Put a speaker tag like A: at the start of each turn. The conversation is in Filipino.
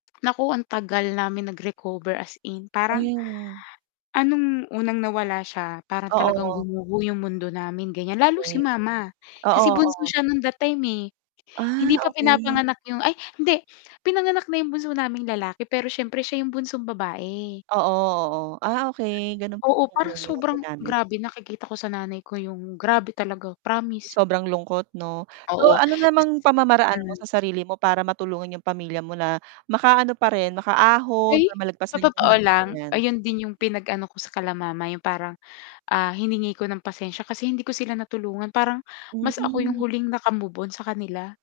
A: Naku, ang tagal namin nagrecover as in,
B: Oh,
A: parang
B: yun nga.
A: ah, nung unang nawala siya, para talagang
B: Oo.
A: gumuho yung mundo namin, ganyan. Lalo si
B: Okey.
A: mama
B: Oo,
A: kasi bunso
B: oo.
A: siya nun that time, eh.
B: Ah,
A: Hindi pa
B: okey.
A: pinapanganak yung ay, hindi. Pinanganak na yung bunso naming lalaki, pero siyempre siya yung bunsong babae.
B: Oo, oo. Ah, okey, ganun pala
A: Oo, parang
B: [unintelligible]
A: sobrang
B: namin.
A: grabe nakikita ko sa nanay ko yung grabe talaga, promise.
B: Sobrang lungkot, 'no? So,
A: Oo.
B: ano namang pamamaraan mo
A: Hmm.
B: sa sarili mo para matulungan yung pamilya mo na makaano pa rin, makaahon,
A: Ay, sa
B: malagpasan yung
A: totoo
B: [unintelligible]
A: lang,
B: ganyan.
A: ayun din yung pinag-ano ko sa kila mama, yung parang, ah, hiningi ko ng pasensya kasi hindi ko sila natulungan. Parang mas ako yung
B: Hmm
A: huling nakamove-on sa kanila.